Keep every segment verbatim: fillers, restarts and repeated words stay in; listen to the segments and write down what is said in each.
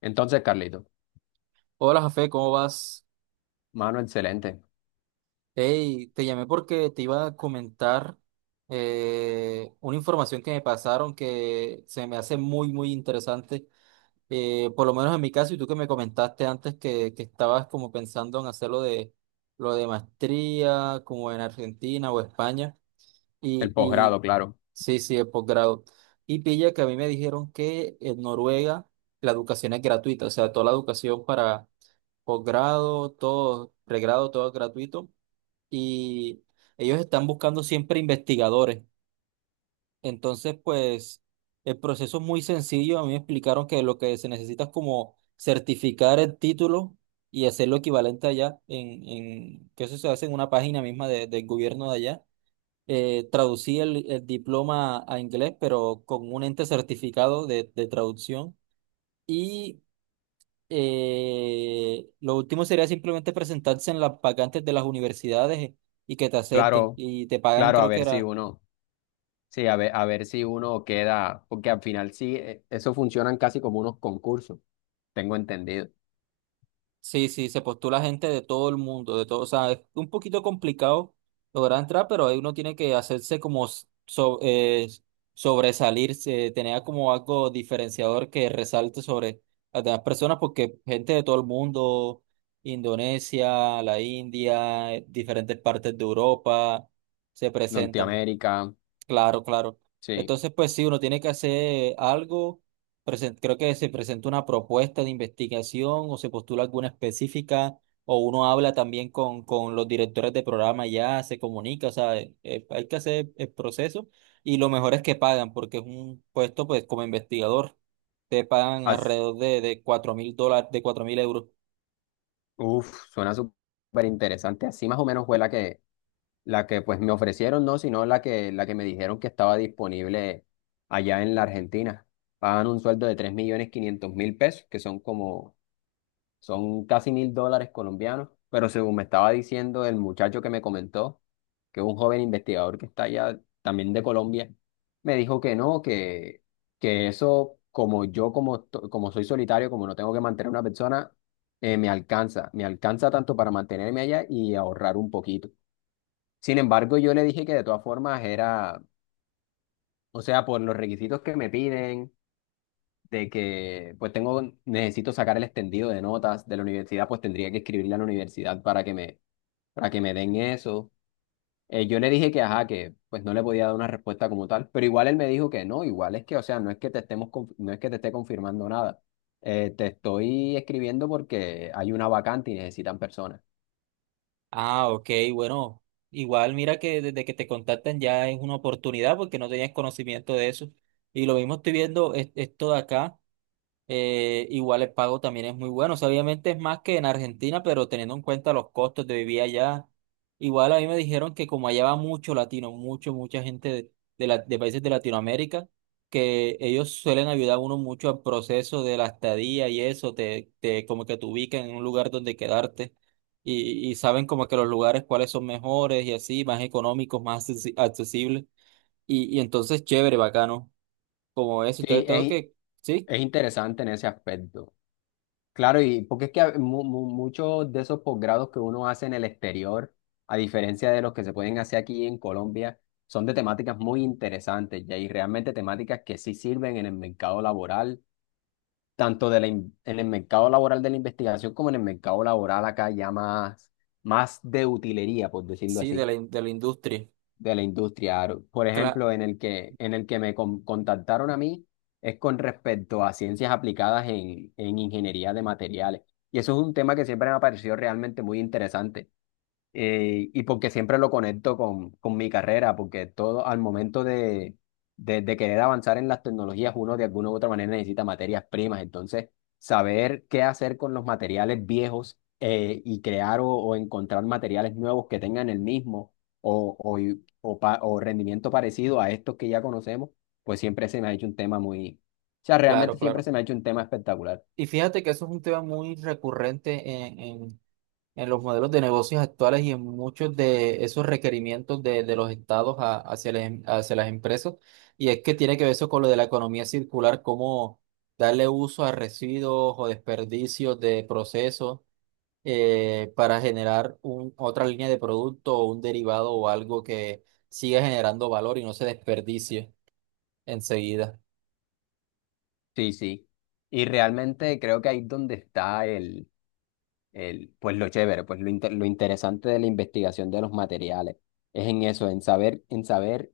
Entonces, Carlito, Hola, Jafé, ¿cómo vas? mano, excelente. Hey, te llamé porque te iba a comentar eh, una información que me pasaron que se me hace muy, muy interesante, eh, por lo menos en mi caso, y tú que me comentaste antes que, que estabas como pensando en hacer lo de, lo de maestría, como en Argentina o España, y, El y posgrado, claro. sí, sí, el posgrado. Y pilla que a mí me dijeron que en Noruega la educación es gratuita, o sea, toda la educación para posgrado, todo, pregrado, todo es gratuito. Y ellos están buscando siempre investigadores. Entonces, pues, el proceso es muy sencillo. A mí me explicaron que lo que se necesita es como certificar el título y hacerlo equivalente allá, en, en, que eso se hace en una página misma de- del gobierno de allá. Eh, traducí el, el diploma a inglés, pero con un ente certificado de de traducción. Y eh, lo último sería simplemente presentarse en las vacantes de las universidades y que te acepten. Claro, Y te pagan, claro, a creo que ver si era. uno, sí, a ver, a ver si uno queda, porque al final sí, eh, eso funcionan casi como unos concursos, tengo entendido. Sí, sí, se postula gente de todo el mundo, de todo. O sea, es un poquito complicado lograr entrar, pero ahí uno tiene que hacerse como s- so- eh, sobresalirse, tener como algo diferenciador que resalte sobre las demás personas, porque gente de todo el mundo, Indonesia, la India, eh, diferentes partes de Europa, se presentan. Norteamérica, Claro, claro. sí. Entonces, pues sí, uno tiene que hacer algo. Presen- creo que se presenta una propuesta de investigación o se postula alguna específica o uno habla también con, con los directores de programa ya, se comunica, o sea, eh, eh, hay que hacer el proceso y lo mejor es que pagan porque es un puesto, pues como investigador, te pagan As- alrededor de, de cuatro mil dólares, de cuatro mil euros. Uf, suena súper interesante. Así más o menos fue la que, la que pues me ofrecieron, no, sino la que, la que me dijeron que estaba disponible allá en la Argentina. Pagan un sueldo de tres millones quinientos mil pesos, que son como son casi mil dólares colombianos, pero según me estaba diciendo el muchacho que me comentó, que es un joven investigador que está allá también de Colombia, me dijo que no, que, que eso, como yo, como, to- como soy solitario, como no tengo que mantener a una persona, eh, me alcanza, me alcanza tanto para mantenerme allá y ahorrar un poquito. Sin embargo, yo le dije que de todas formas era, o sea, por los requisitos que me piden de que pues tengo, necesito sacar el extendido de notas de la universidad, pues tendría que escribirle a la universidad para que me, para que me den eso. Eh, yo le dije que, ajá, que pues no le podía dar una respuesta como tal, pero igual él me dijo que no, igual es que, o sea, no es que te estemos, conf- no es que te esté confirmando nada. Eh, te estoy escribiendo porque hay una vacante y necesitan personas. Ah, ok, bueno, igual mira que desde que te contactan ya es una oportunidad porque no tenías conocimiento de eso. Y lo mismo estoy viendo es- esto de acá eh, igual el pago también es muy bueno. O sea, obviamente es más que en Argentina, pero teniendo en cuenta los costos de vivir allá, igual a mí me dijeron que como allá va mucho latino, mucho, mucha gente de, de la- de países de Latinoamérica, que ellos suelen ayudar a uno mucho al proceso de la estadía y eso, te, te como que te ubican en un lugar donde quedarte. Y, y saben como que los lugares cuáles son mejores y así, más económicos, más accesi- accesibles. Y, y entonces chévere, bacano, como eso. Sí, Entonces tengo es, que, sí, es interesante en ese aspecto. Claro, y porque es que a- mu- mu- muchos de esos posgrados que uno hace en el exterior, a diferencia de los que se pueden hacer aquí en Colombia, son de temáticas muy interesantes, ya, y realmente temáticas que sí sirven en el mercado laboral, tanto de la in- en el mercado laboral de la investigación como en el mercado laboral acá ya más, más de utilería, por decirlo Sí, de así la, in- de la industria. de la industria. Aro. Por Cla- ejemplo, en el que, en el que me con- contactaron a mí es con respecto a ciencias aplicadas en, en ingeniería de materiales. Y eso es un tema que siempre me ha parecido realmente muy interesante. Eh, y porque siempre lo conecto con, con mi carrera, porque todo al momento de, de, de querer avanzar en las tecnologías, uno de alguna u otra manera necesita materias primas. Entonces, saber qué hacer con los materiales viejos, eh, y crear o, o encontrar materiales nuevos que tengan el mismo o, o, y- o, pa- o rendimiento parecido a estos que ya conocemos, pues siempre se me ha hecho un tema muy... O sea, realmente claro, siempre claro. se me ha hecho un tema espectacular. Y fíjate que eso es un tema muy recurrente en, en- en los modelos de negocios actuales y en muchos de esos requerimientos de, de los estados a- hacia las, em- hacia las empresas. Y es que tiene que ver eso con lo de la economía circular, cómo darle uso a residuos o desperdicios de procesos eh, para generar un, otra línea de producto o un derivado o algo que siga generando valor y no se desperdicie enseguida. Sí, sí. Y realmente creo que ahí es donde está el- pues lo chévere, pues lo, inte- lo interesante de la investigación de los materiales es en eso, en saber, en saber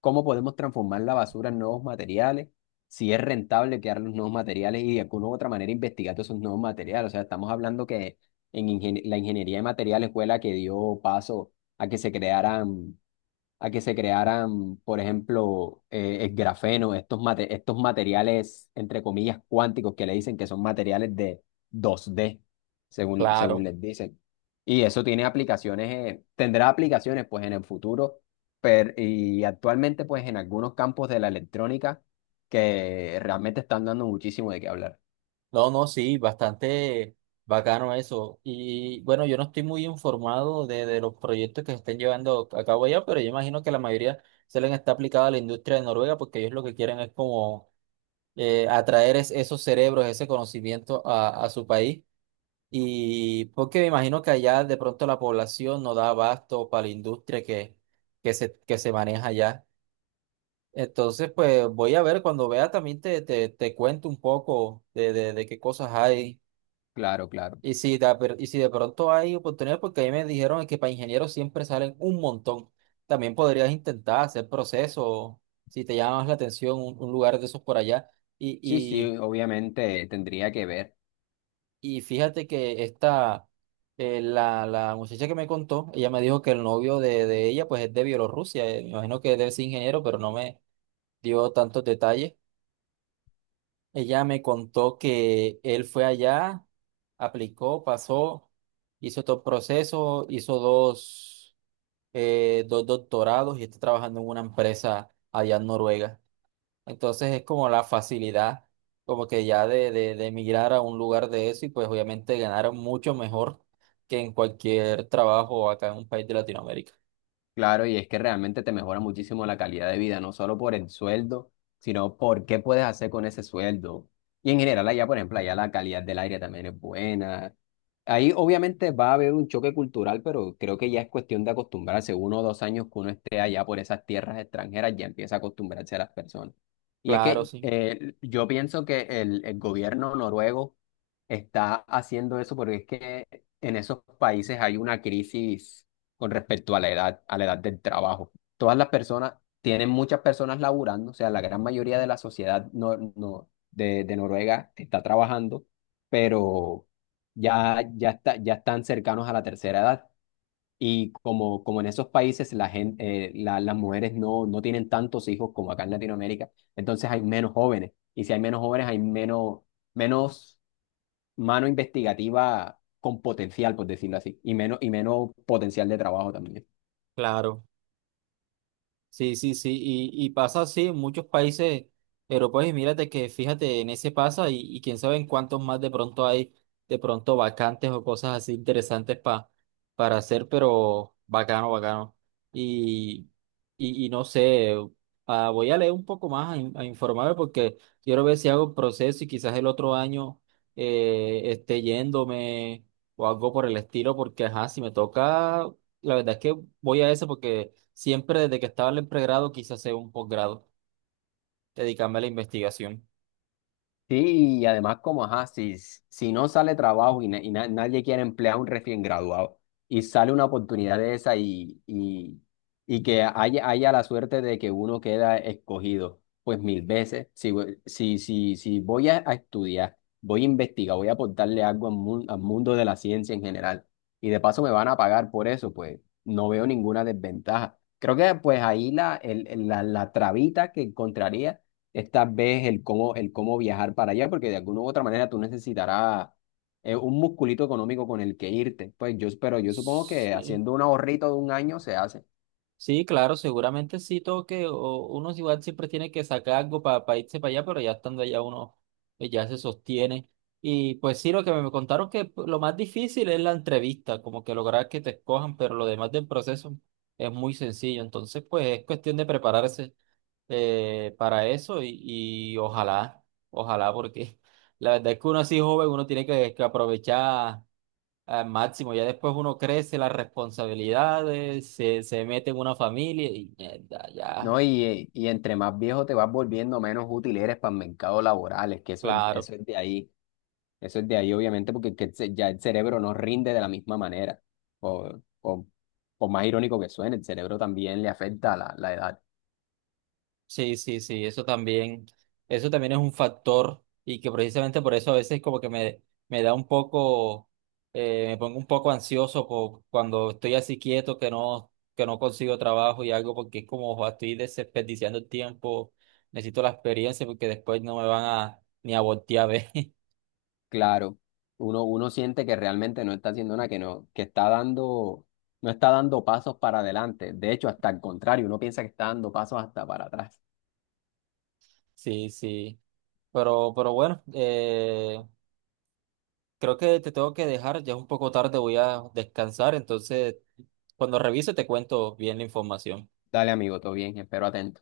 cómo podemos transformar la basura en nuevos materiales, si es rentable crear los nuevos materiales y de alguna u otra manera investigar todos esos nuevos materiales. O sea, estamos hablando que en ingen- la ingeniería de materiales fue la que dio paso a que se crearan, a que se crearan, por ejemplo, eh, el grafeno, estos, mate- estos materiales, entre comillas, cuánticos que le dicen que son materiales de dos d, según, según Claro. les dicen. Y eso tiene aplicaciones, eh, tendrá aplicaciones pues en el futuro, pero, y actualmente pues en algunos campos de la electrónica que realmente están dando muchísimo de qué hablar. No, no, sí, bastante bacano eso. Y bueno, yo no estoy muy informado de, de los proyectos que se estén llevando a cabo allá, pero yo imagino que la mayoría se les está aplicada a la industria de Noruega porque ellos lo que quieren es como eh, atraer es- esos cerebros, ese conocimiento a, a su país. Y porque me imagino que allá de pronto la población no da abasto para la industria que, que se, que se maneja allá. Entonces, pues voy a ver, cuando vea también te, te, te cuento un poco de, de de qué cosas hay. Claro, claro. Y si de, per- y si de pronto hay oportunidades, porque ahí me dijeron que para ingenieros siempre salen un montón. También podrías intentar hacer procesos si te llama más la atención un, un lugar de esos por allá. Sí, Y, sí, obviamente tendría que ver. y, y fíjate que esta, eh, la, la muchacha que me contó, ella me dijo que el novio de, de ella pues es de Bielorrusia. eh, Me imagino que debe ser ingeniero, pero no me dio tantos detalles. Ella me contó que él fue allá, aplicó, pasó, hizo todo el proceso, hizo dos, eh, dos doctorados y está trabajando en una empresa allá en Noruega. Entonces es como la facilidad, como que ya de, de, de emigrar a un lugar de eso y pues obviamente ganar mucho mejor que en cualquier trabajo acá en un país de Latinoamérica. Claro, y es que realmente te mejora muchísimo la calidad de vida, no solo por el sueldo, sino por qué puedes hacer con ese sueldo. Y en general allá, por ejemplo, allá la calidad del aire también es buena. Ahí obviamente va a haber un choque cultural, pero creo que ya es cuestión de acostumbrarse. Uno o dos años que uno esté allá por esas tierras extranjeras, ya empieza a acostumbrarse a las personas. Y es Claro, que sí, eh, yo pienso que el, el gobierno noruego está haciendo eso porque es que en esos países hay una crisis con respecto a la edad, a la edad del trabajo. Todas las personas, tienen muchas personas laburando, o sea, la gran mayoría de la sociedad no, no, de, de Noruega está trabajando, pero ya, ya, está, ya están cercanos a la tercera edad. Y como, como en esos países la gen- eh, la- las mujeres no, no tienen tantos hijos como acá en Latinoamérica, entonces hay menos jóvenes. Y si hay menos jóvenes, hay menos, menos mano investigativa con potencial, por decirlo así, y menos, y menos potencial de trabajo también. claro. Sí, sí, sí, y, y pasa así en muchos países europeos y mírate que fíjate en ese pasa y, y quién sabe en cuántos más de pronto hay de pronto vacantes o cosas así interesantes pa- para hacer, pero bacano, bacano. Y, y, y no sé, ah, voy a leer un poco más a, in- a informarme porque quiero ver si hago el proceso y quizás el otro año eh, esté yéndome o algo por el estilo porque, ajá, si me toca... La verdad es que voy a eso porque siempre desde que estaba en el pregrado quise hacer un posgrado, dedicarme a la investigación. Sí, y además como, ajá, si, si no sale trabajo y, na- y na- nadie quiere emplear a un recién graduado y sale una oportunidad de esa y, y, y que haya, haya la suerte de que uno queda escogido, pues mil veces, si, voy- si, si, si voy a, a estudiar, voy a investigar, voy a aportarle algo al, mun- al mundo de la ciencia en general y de paso me van a pagar por eso, pues no veo ninguna desventaja. Creo que pues ahí la, el, el- la, la trabita que encontraría esta vez el cómo, el cómo viajar para allá, porque de alguna u otra manera tú necesitarás, eh, un musculito económico con el que irte. Pues yo, pero yo supongo que Sí, haciendo un ahorrito de un año se hace, sí, claro, seguramente sí toque, o uno igual siempre tiene que sacar algo para irse para allá, pero ya estando allá uno eh, ya se sostiene. Y pues sí, lo que me contaron que p- lo más difícil es la entrevista, como que lograr que te escojan, pero lo demás del proceso es muy sencillo, entonces pues es cuestión de prepararse. Eh, para eso y, y ojalá, ojalá, porque la verdad es que uno así joven, uno tiene que, que aprovechar al máximo, ya después uno crece las responsabilidades, se, se mete en una familia y mierda, ya, ¿no? Y, eh, y entre más viejo te vas volviendo, menos útil eres para el mercado laboral, es que eso es, claro. eso es de ahí, eso es de ahí obviamente, porque es que se- ya el cerebro no rinde de la misma manera, o, o, por más irónico que suene, el cerebro también le afecta a la, la edad. Sí, sí, sí, eso también, eso también es un factor y que precisamente por eso a veces como que me, me da un poco, eh, me pongo un poco ansioso po- cuando estoy así quieto que no, que no consigo trabajo y algo porque es como, "Joa, estoy desperdiciando el tiempo, necesito la experiencia porque después no me van a ni a voltear a ver. Claro, uno, uno siente que realmente no está haciendo nada, que no, que está dando, no está dando pasos para adelante. De hecho, hasta el contrario, uno piensa que está dando pasos hasta para atrás. Sí, sí. Pero, pero bueno, eh, creo que te tengo que dejar, ya es un poco tarde, voy a descansar, entonces cuando revise te cuento bien la información. Dale, amigo, todo bien, espero atento.